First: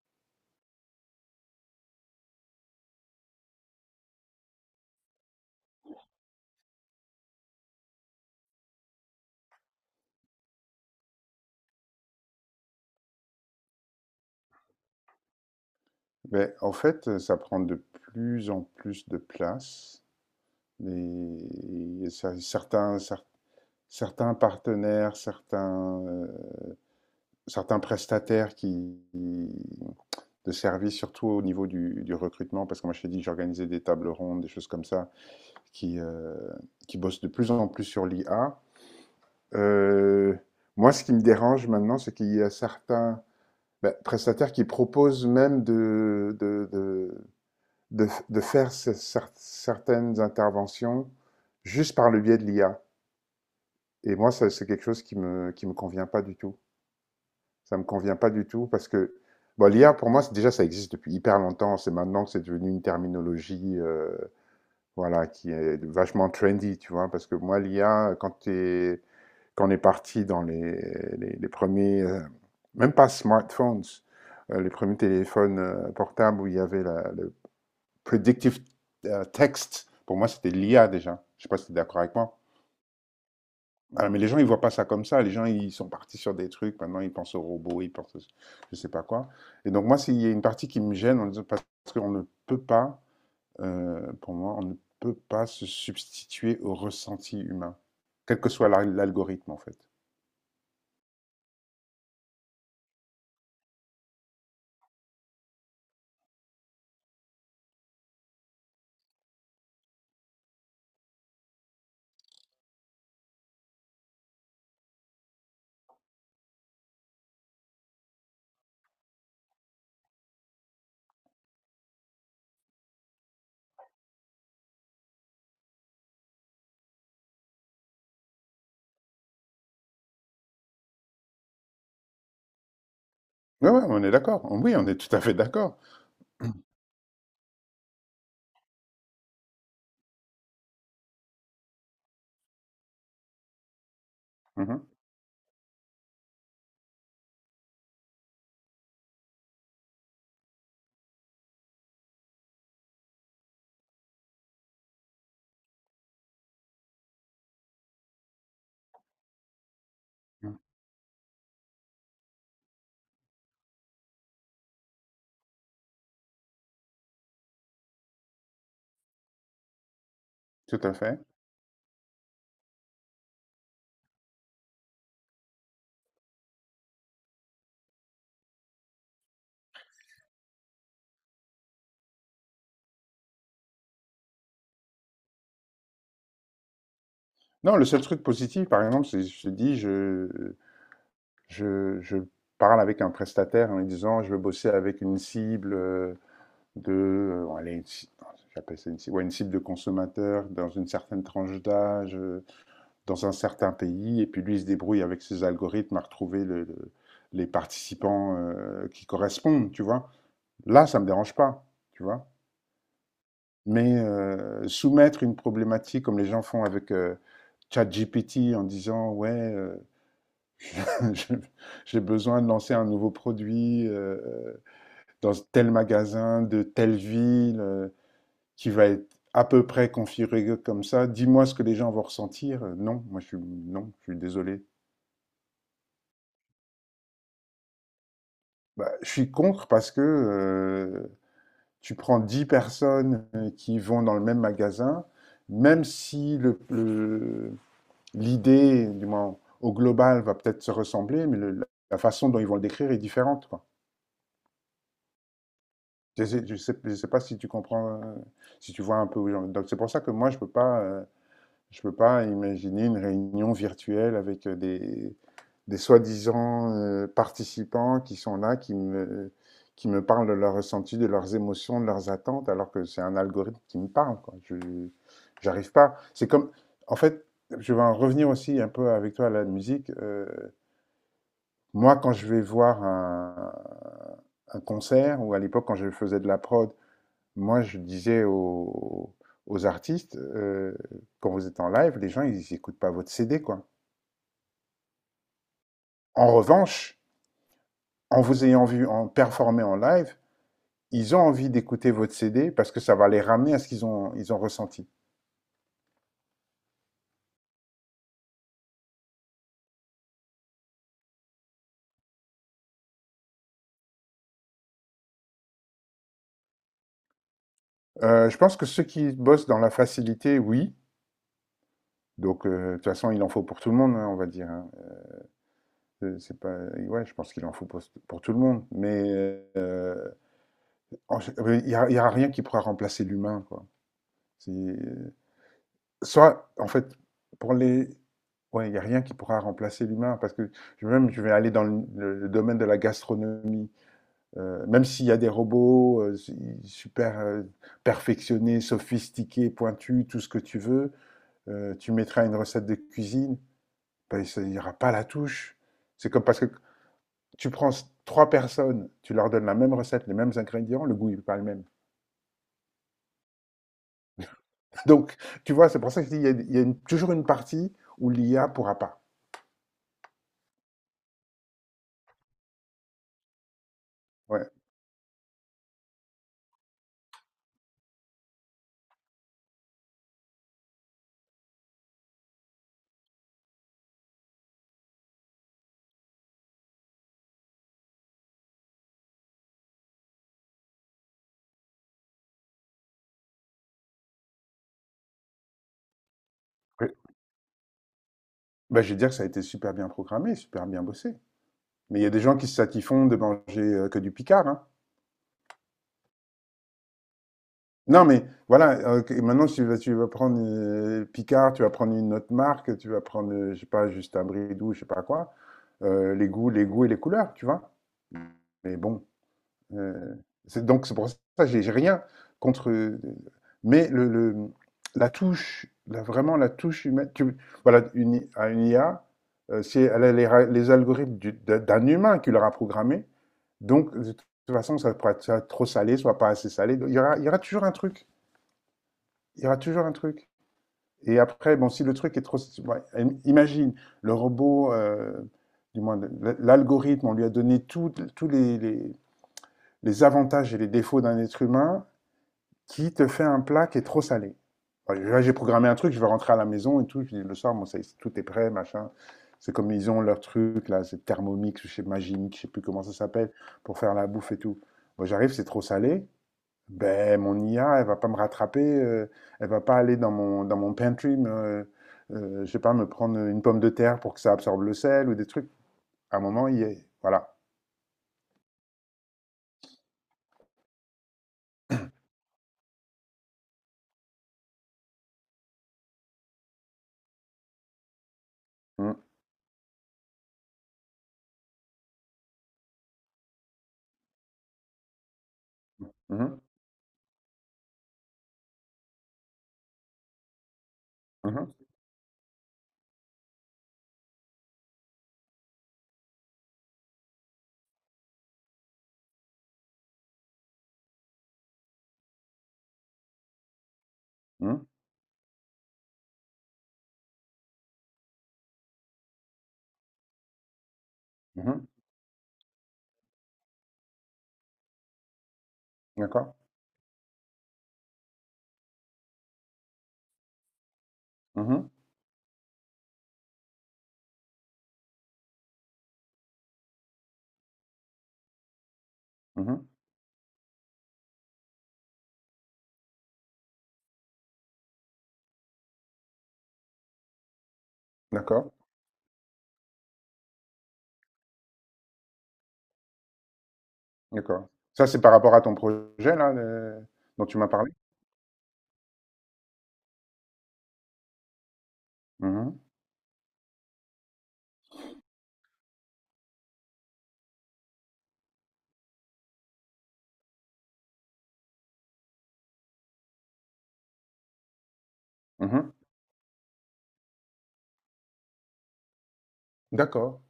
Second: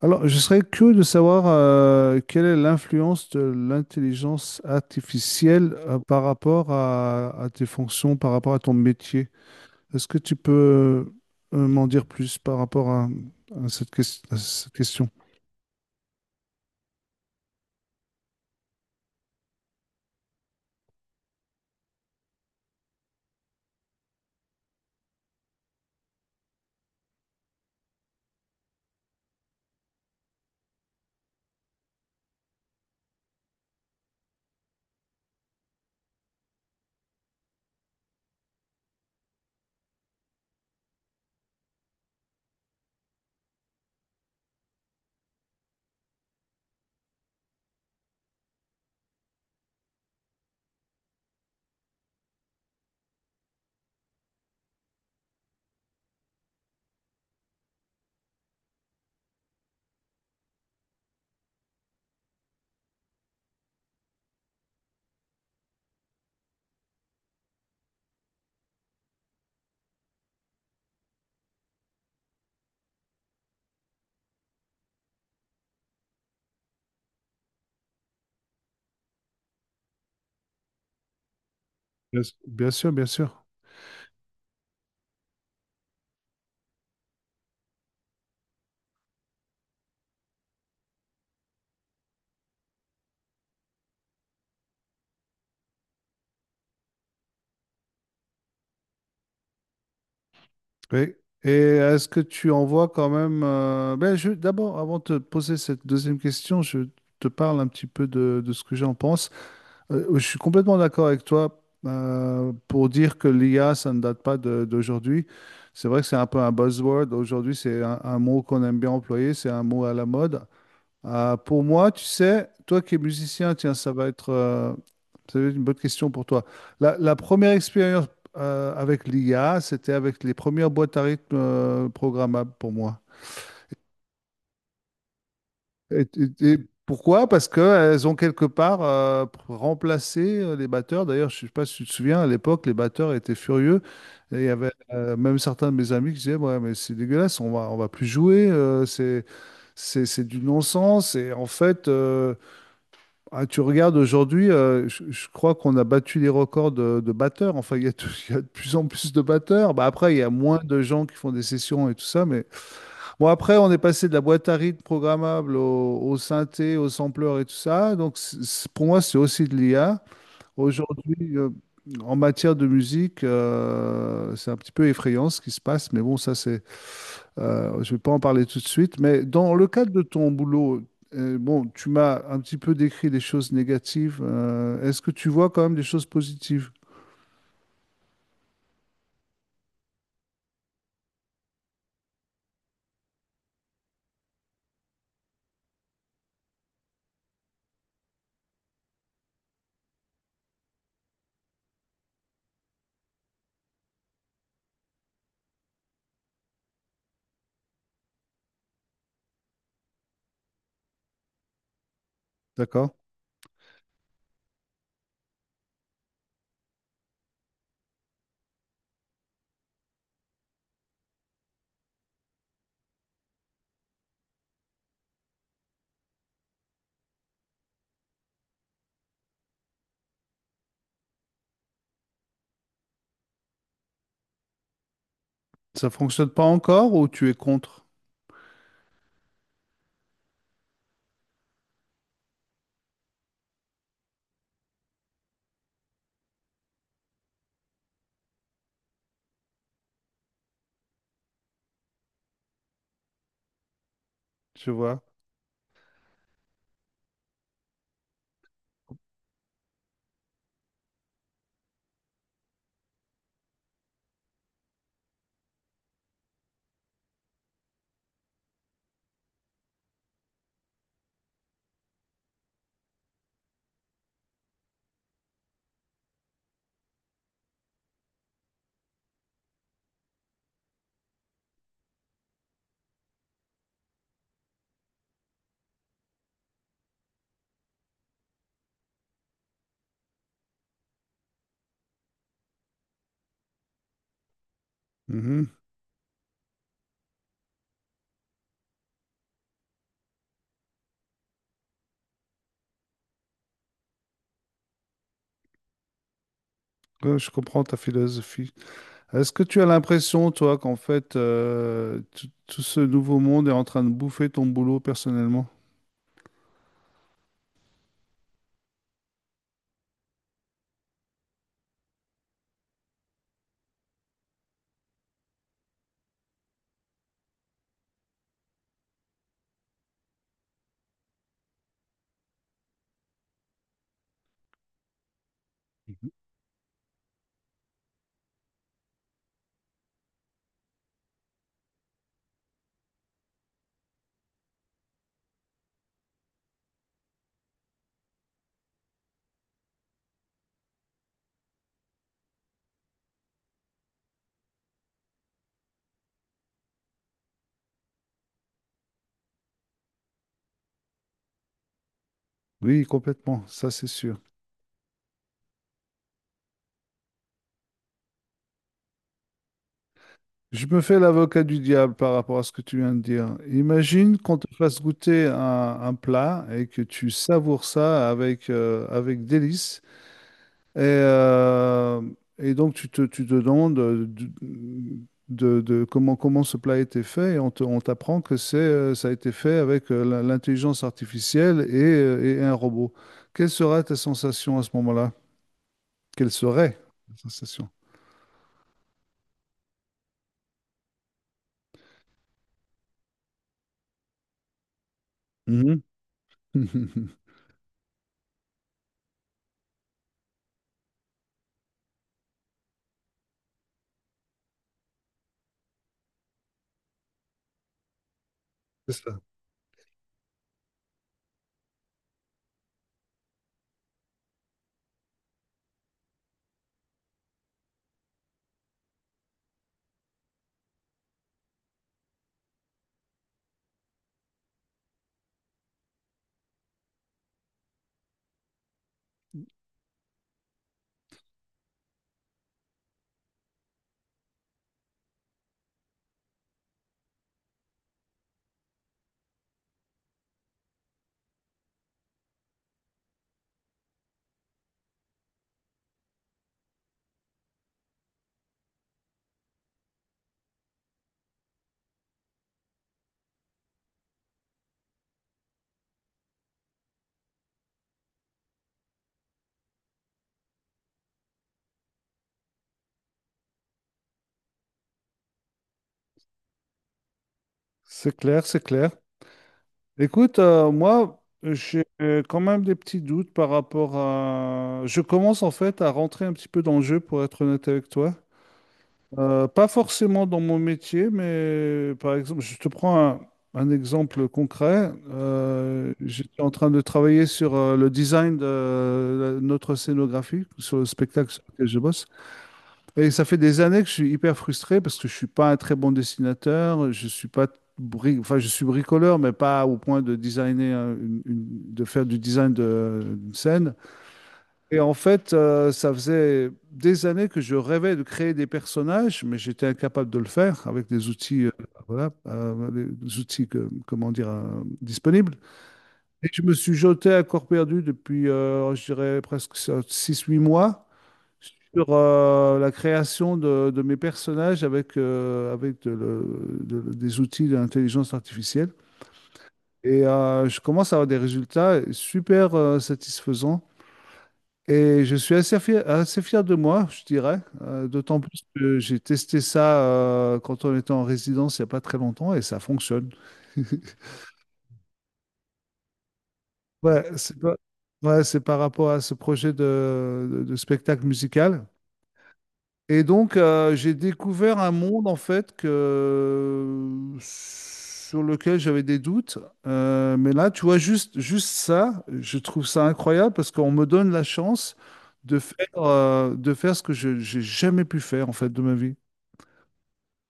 Alors, je serais curieux de savoir quelle est l'influence de l'intelligence artificielle par rapport à tes fonctions, par rapport à ton métier. Est-ce que tu peux m'en dire plus par rapport à cette question? Beh, en fait, ça prend de plus en plus de place. Et certains partenaires, certains prestataires qui, de services, surtout au niveau du recrutement, parce que moi je t'ai dit que j'organisais des tables rondes, des choses comme ça, qui, euh, qui bossent de plus en plus sur l'IA. Euh, Moi, ce qui me dérange maintenant, c'est qu'il y a certains ben, prestataires qui proposent même de faire certaines interventions juste par le biais de l'IA. Et moi, c'est quelque chose qui me convient pas du tout. Ça me convient pas du tout parce que bon, l'IA, pour moi, déjà, ça existe depuis hyper longtemps. C'est maintenant que c'est devenu une terminologie voilà, qui est vachement trendy, tu vois. Parce que moi, l'IA, quand on est parti dans les premiers, même pas smartphones, les premiers téléphones portables où il y avait predictive text, pour moi, c'était l'IA déjà. Je ne sais pas si tu es d'accord avec moi. Bien sûr, bien sûr. Alors, mais les gens, ils ne voient pas ça comme ça. Les gens, ils sont partis sur des trucs. Maintenant, ils pensent aux robots, je ne sais pas quoi. Et donc, moi, s'il y a une partie qui me gêne, parce qu'on ne peut pas, pour moi, on ne peut pas se substituer au ressenti humain, quel que soit l'algorithme, en fait. Oui. Et est-ce que tu en vois quand même... D'abord, avant de te poser cette deuxième question, je te parle un petit peu de ce que j'en pense. Je suis complètement d'accord avec toi pour dire que l'IA, ça ne date pas d'aujourd'hui. C'est vrai que c'est un peu un buzzword. Aujourd'hui, c'est un mot qu'on aime bien employer, c'est un mot à la mode. Pour moi, tu sais, toi qui es musicien, tiens, ça va être une bonne question pour toi. La première expérience avec l'IA, c'était avec les premières boîtes à rythme programmables pour moi. Oui, ouais, ouais, on est d'accord. Oui, on est tout à fait d'accord. Et, et pourquoi? Parce qu'elles ont quelque part remplacé les batteurs. D'ailleurs, je ne sais pas si tu te souviens, à l'époque, les batteurs étaient furieux. Et il y avait Mhm. Même certains de mes amis qui disaient, ouais, mais c'est dégueulasse, on va plus jouer, c'est du non-sens. Et en fait, ah, tu regardes aujourd'hui, je crois qu'on a battu les records de batteurs. Enfin, il y a, tout- il y a de plus en plus de batteurs. Bah, après, il y a moins de gens qui font des sessions et tout ça, mais bon, après, on est passé de la boîte à rythme programmable au synthé, au sampler et tout ça. Donc, pour moi, c'est aussi de l'IA. Tout à fait. Aujourd'hui, en matière de musique, c'est un petit peu effrayant ce qui se passe. Mais bon, je vais pas en parler tout de suite. Mais dans le cadre de ton boulot, bon, tu m'as un petit peu décrit des choses négatives. Est-ce que tu vois quand même des choses positives? Non, le seul truc positif, par exemple, c'est, je te dis, je parle avec un prestataire en lui disant, je veux bosser avec une cible bon, allez, j'appelle ça une cible, ouais, une cible de consommateur dans une certaine tranche d'âge, dans un certain pays, et puis lui il se débrouille avec ses algorithmes à retrouver les participants qui correspondent, tu vois. Là, ça me dérange pas, tu vois. D'accord? Mais soumettre une problématique comme les gens font avec ChatGPT en disant, ouais. Je- J'ai besoin de lancer un nouveau produit dans tel magasin de telle ville qui va être à peu près configuré comme ça. Dis-moi ce que les gens vont ressentir. Non, moi je suis non, je suis désolé. Ça fonctionne pas encore ou tu es contre? Bah, je suis contre parce que tu prends 10 personnes qui vont dans le même magasin, même si l'idée, du moins au global, va peut-être se ressembler, mais la façon dont ils vont le décrire est différente. Tu vois? Je ne sais pas si tu comprends, si tu vois un peu où j'en. Donc c'est pour ça que moi, je peux pas imaginer une réunion virtuelle avec des soi-disant participants qui sont là, qui me parlent de leurs ressentis, de leurs émotions, de leurs attentes, alors que c'est un algorithme qui me parle, quoi. J'arrive pas. C'est comme, en fait, je vais en revenir aussi un peu avec toi à la musique. Moi, quand je vais voir un concert, ou à l'époque quand je faisais de la prod, moi, je disais aux artistes, quand vous êtes en live, les gens, ils n'écoutent pas votre CD, quoi. Mhm. En revanche, en vous ayant vu en performer en live, ils ont envie d'écouter votre CD parce que ça va les ramener à ce qu'ils ont ressenti. Ouais, je comprends ta philosophie. Est-ce que tu as l'impression, toi, qu'en fait, tout ce nouveau monde est en train de bouffer ton boulot personnellement? Je pense que ceux qui bossent dans la facilité, oui. Donc, de toute façon, il en faut pour tout le monde, hein, on va dire, hein. C'est pas, ouais, je pense qu'il en faut pour tout le monde. Mais euh, il n'y a, y a rien qui pourra remplacer l'humain, quoi. Mhm. Soit, en fait, pour les... Ouais, il n'y a rien qui pourra remplacer l'humain, parce que même je vais aller dans le domaine de la gastronomie, même s'il y a des robots super perfectionnés, sophistiqués, pointus, tout ce que tu veux, tu mettras une recette de cuisine, ben, il n'y aura pas la touche. C'est comme parce que tu prends trois personnes, tu leur donnes la même recette, les mêmes ingrédients, le goût n'est pas le même. Oui, complètement, ça c'est sûr. Donc, tu vois, c'est pour ça qu'il y a toujours une partie où l'IA pourra pas. Je me fais l'avocat du diable par rapport à ce que tu viens de dire. Imagine qu'on te Ouais. fasse goûter un, un plat et que tu savoures ça avec délice. Et, euh, et donc, tu te demandes de comment, comment ce plat a été fait, et on t'apprend que c'est, ça a été fait avec l'intelligence artificielle et un robot. Quelle sera ta sensation à ce moment-là? Quelle serait ta sensation? Bah, je vais dire que ça a été super bien programmé, super bien bossé. Mais il y a des gens qui se satisfont de manger que du Picard, hein. Mhm. Non, mais voilà, maintenant, si tu vas prendre Picard, tu vas prendre une autre marque, tu vas prendre, je sais pas, juste un bridou, je sais pas quoi, les goûts et les couleurs, tu vois. Mais C'est bon, ça. Heu, c'est donc c'est pour ça que j'ai rien contre, euh, mais le la touche, la vraiment la touche humaine, tu voilà une I à une IA, si elle a les algorithmes du d'un d'un humain qui l'aura programmé, donc de toute façon ça pourra être soit trop salé, soit pas assez salé, donc il y aura toujours un truc, il y aura toujours un truc et après bon si le truc est trop ouais, imagine le robot, du moins le l'algorithme, on lui a donné toutes tous les avantages et les défauts d'un être humain qui te fait un plat qui est trop salé. Enfin, là, j'ai programmé un truc, je vais rentrer à la maison et tout, je dis le soir, bon, ça, tout est prêt, machin. C'est comme ils ont leur truc, là, c'est Thermomix ou chez Magimix, je sais plus comment ça s'appelle, pour faire la bouffe et tout. Moi, j'arrive, c'est trop salé. Ben, mon IA, elle va pas me rattraper, elle va pas aller dans dans mon pantry, mais, je sais pas, me prendre une pomme de terre pour que ça absorbe le sel ou des trucs. À un moment, il y est. Voilà. C'est clair, c'est clair. Écoute, moi, j'ai quand même des petits doutes par rapport à... Je commence en fait à rentrer un petit peu dans le jeu, pour être honnête avec toi. Mhm, Pas forcément dans mon métier, mais par exemple, je te prends un exemple concret. Mhm, J'étais en train de travailler sur le design de notre scénographie, sur le spectacle sur mhm, lequel je bosse. Et ça fait des années que je suis hyper frustré parce que je suis pas un très bon dessinateur, je suis pas bri- enfin, je suis bricoleur, mais pas au point de designer, de faire du design d'une scène. mhm, Et en fait, ça faisait des années que je rêvais de créer des personnages, mais j'étais incapable de le faire avec des outils, mhm. voilà, des outils comment dire, disponibles. Et D'accord. je me suis jeté à corps perdu depuis, je dirais, presque six-huit mois Mhm. sur la création de mes personnages avec de des outils d'intelligence artificielle. Mmh. Et je commence à avoir des résultats super satisfaisants. Et je suis assez fier de moi, je dirais, d'autant plus D'accord, que j'ai testé ça quand on était en résidence il n'y a pas très longtemps et ça fonctionne. d'accord. Ça, c'est par rapport à ton projet là, le Ouais, dont c'est tu m'as pas- parlé? ouais, c'est par rapport à ce projet de spectacle musical. Mmh mh. Et donc, j'ai découvert un monde, en fait, que... sur lequel j'avais des doutes. Mais là, tu vois, juste, juste ça, je trouve ça incroyable parce qu'on me donne la chance Mmh. De faire ce que je j'ai jamais pu faire, en fait, de ma vie. D'accord,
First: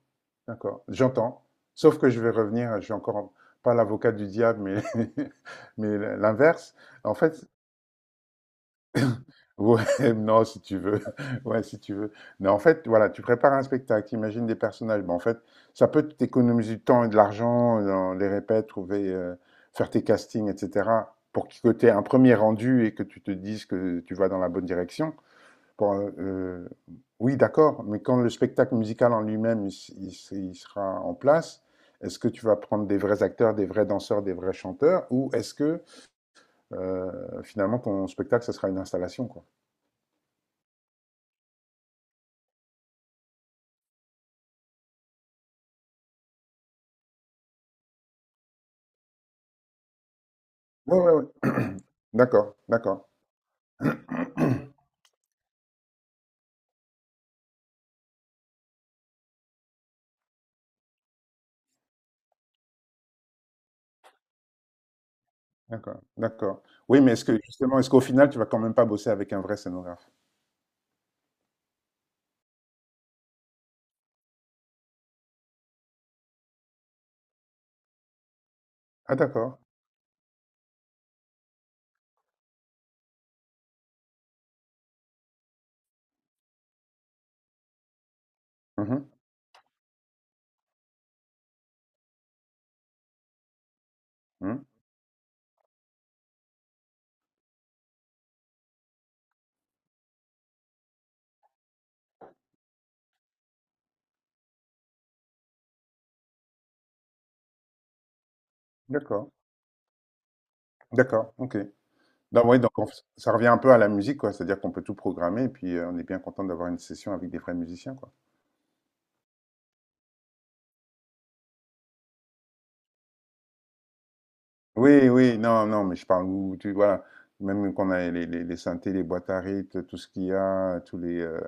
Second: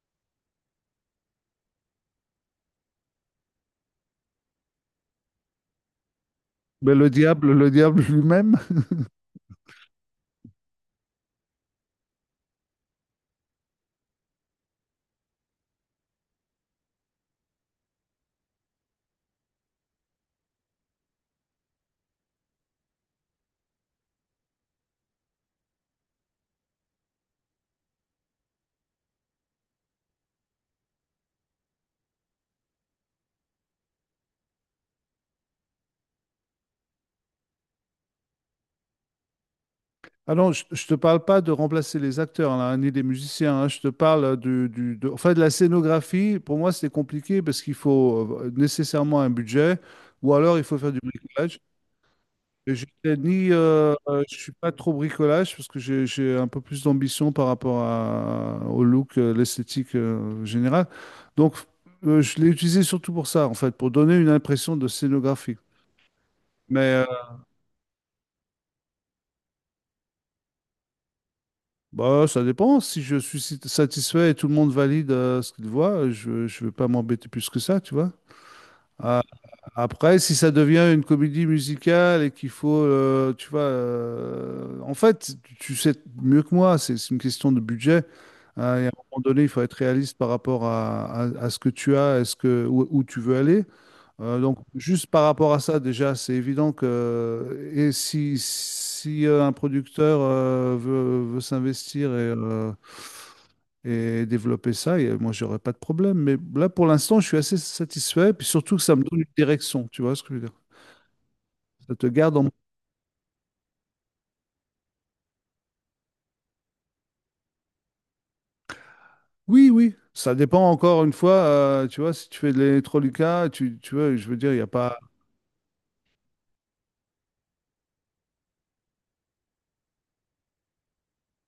d'accord, j'entends. Sauf que je vais revenir, je suis encore pas l'avocat du diable, mais mais l'inverse. Mais En fait le diable lui-même. ouais, non, si tu veux. Ouais, si tu veux. Mais en fait, voilà, tu prépares un spectacle, tu imagines des personnages, mais en fait, ça peut t'économiser du temps et de l'argent dans les répètes, trouver, faire tes castings etc., pour que tu aies un premier rendu et que tu te dises que tu vas dans la bonne direction. Pour, oui, d'accord, mais quand le spectacle musical en lui-même il, il sera en place, est-ce que tu vas prendre des vrais acteurs, des vrais danseurs, des vrais chanteurs, ou est-ce que finalement ton spectacle, ce sera une installation, quoi? Ah non, je te parle pas de remplacer les acteurs, là, ni des musiciens, hein. Je te parle enfin, de la scénographie. Pour moi, c'est compliqué parce qu'il faut nécessairement un budget ou alors il faut faire Ouais, du ouais, ouais. bricolage. D'accord, Et je d'accord, t'ai ni, je suis pas trop bricolage parce que j'ai un peu plus d'ambition par rapport au look, l'esthétique générale. Donc, je l'ai utilisé surtout pour ça, en fait, pour donner une impression de scénographie. d'accord, d'accord. Mais Oui, euh, mais est-ce que justement, est-ce qu'au final, tu vas quand même pas bosser avec un vrai scénographe? Bah, ça dépend. Si je suis satisfait et tout le monde valide ce qu'il voit, je ne vais pas m'embêter plus que ça, tu vois. Ah, Ah, d'accord. après, si ça devient une comédie musicale et qu'il faut, tu vois, en fait, tu sais mieux que moi, c'est une question de budget. Hein, et à un Mhm, moment donné, il faut être réaliste par rapport à ce que tu as, est ce que, où, où tu veux aller. Donc, mhm. juste par rapport à ça, déjà, c'est évident que si un producteur veut s'investir et développer ça, et moi, j'aurais pas de problème. Mais là, pour l'instant, je suis assez satisfait, puis surtout que ça me donne une D'accord, direction, tu vois ce que je veux dire? d'accord, ok. Ça te garde en... Non, oui, donc ça revient un peu à la musique, quoi. C'est-à-dire qu'on peut tout programmer et puis on est bien content d'avoir une session avec des vrais musiciens, quoi. Oui, oui, ça dépend encore une fois, tu vois, si tu fais de l'électroluca, tu vois, je veux dire, il n'y a pas... Oui, oui, non, non, mais je parle où tu voilà, même qu'on a les synthés, les boîtes à rythme, tout ce qu'il y a, tous les euh,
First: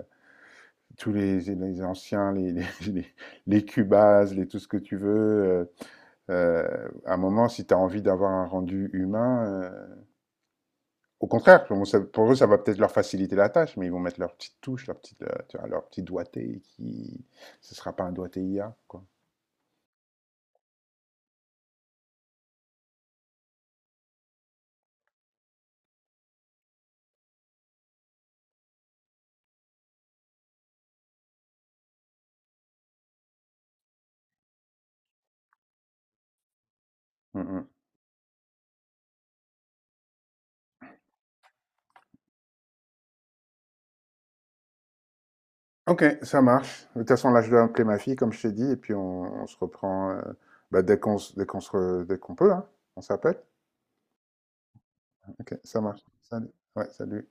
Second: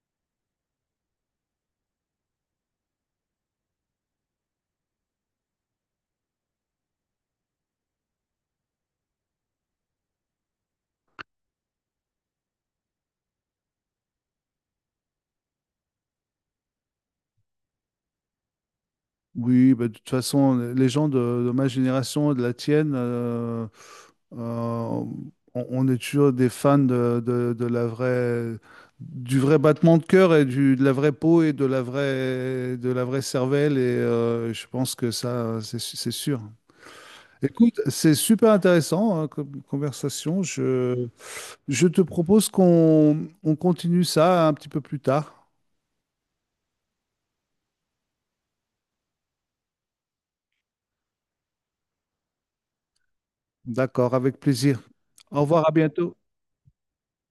tous les, les anciens, les, les Cubase, les tout ce que tu veux. À un moment, si tu as envie d'avoir un rendu humain, au contraire, pour, moi, pour eux, ça va peut-être leur faciliter la tâche, mais ils vont mettre leur petite touche, leur petite tu vois, leur petit doigté qui ce sera pas un doigté IA, quoi. Oui, bah, de toute façon, les gens de ma génération, de la tienne... on est toujours des fans de la vraie, du vrai battement de cœur et de la vraie peau et de la vraie cervelle. Et je pense que ça, c'est sûr. Mmh mh. Écoute, c'est super intéressant hein, comme conversation. Je te propose qu'on continue ça un petit peu plus tard. OK, ça marche. De toute façon, là, je dois appeler ma fille, comme je t'ai dit, et puis on se reprend, bah, dès qu'on peut, hein. On s'appelle? D'accord, avec plaisir. Au OK, revoir, à ça marche. bientôt. Salut. Ouais, salut.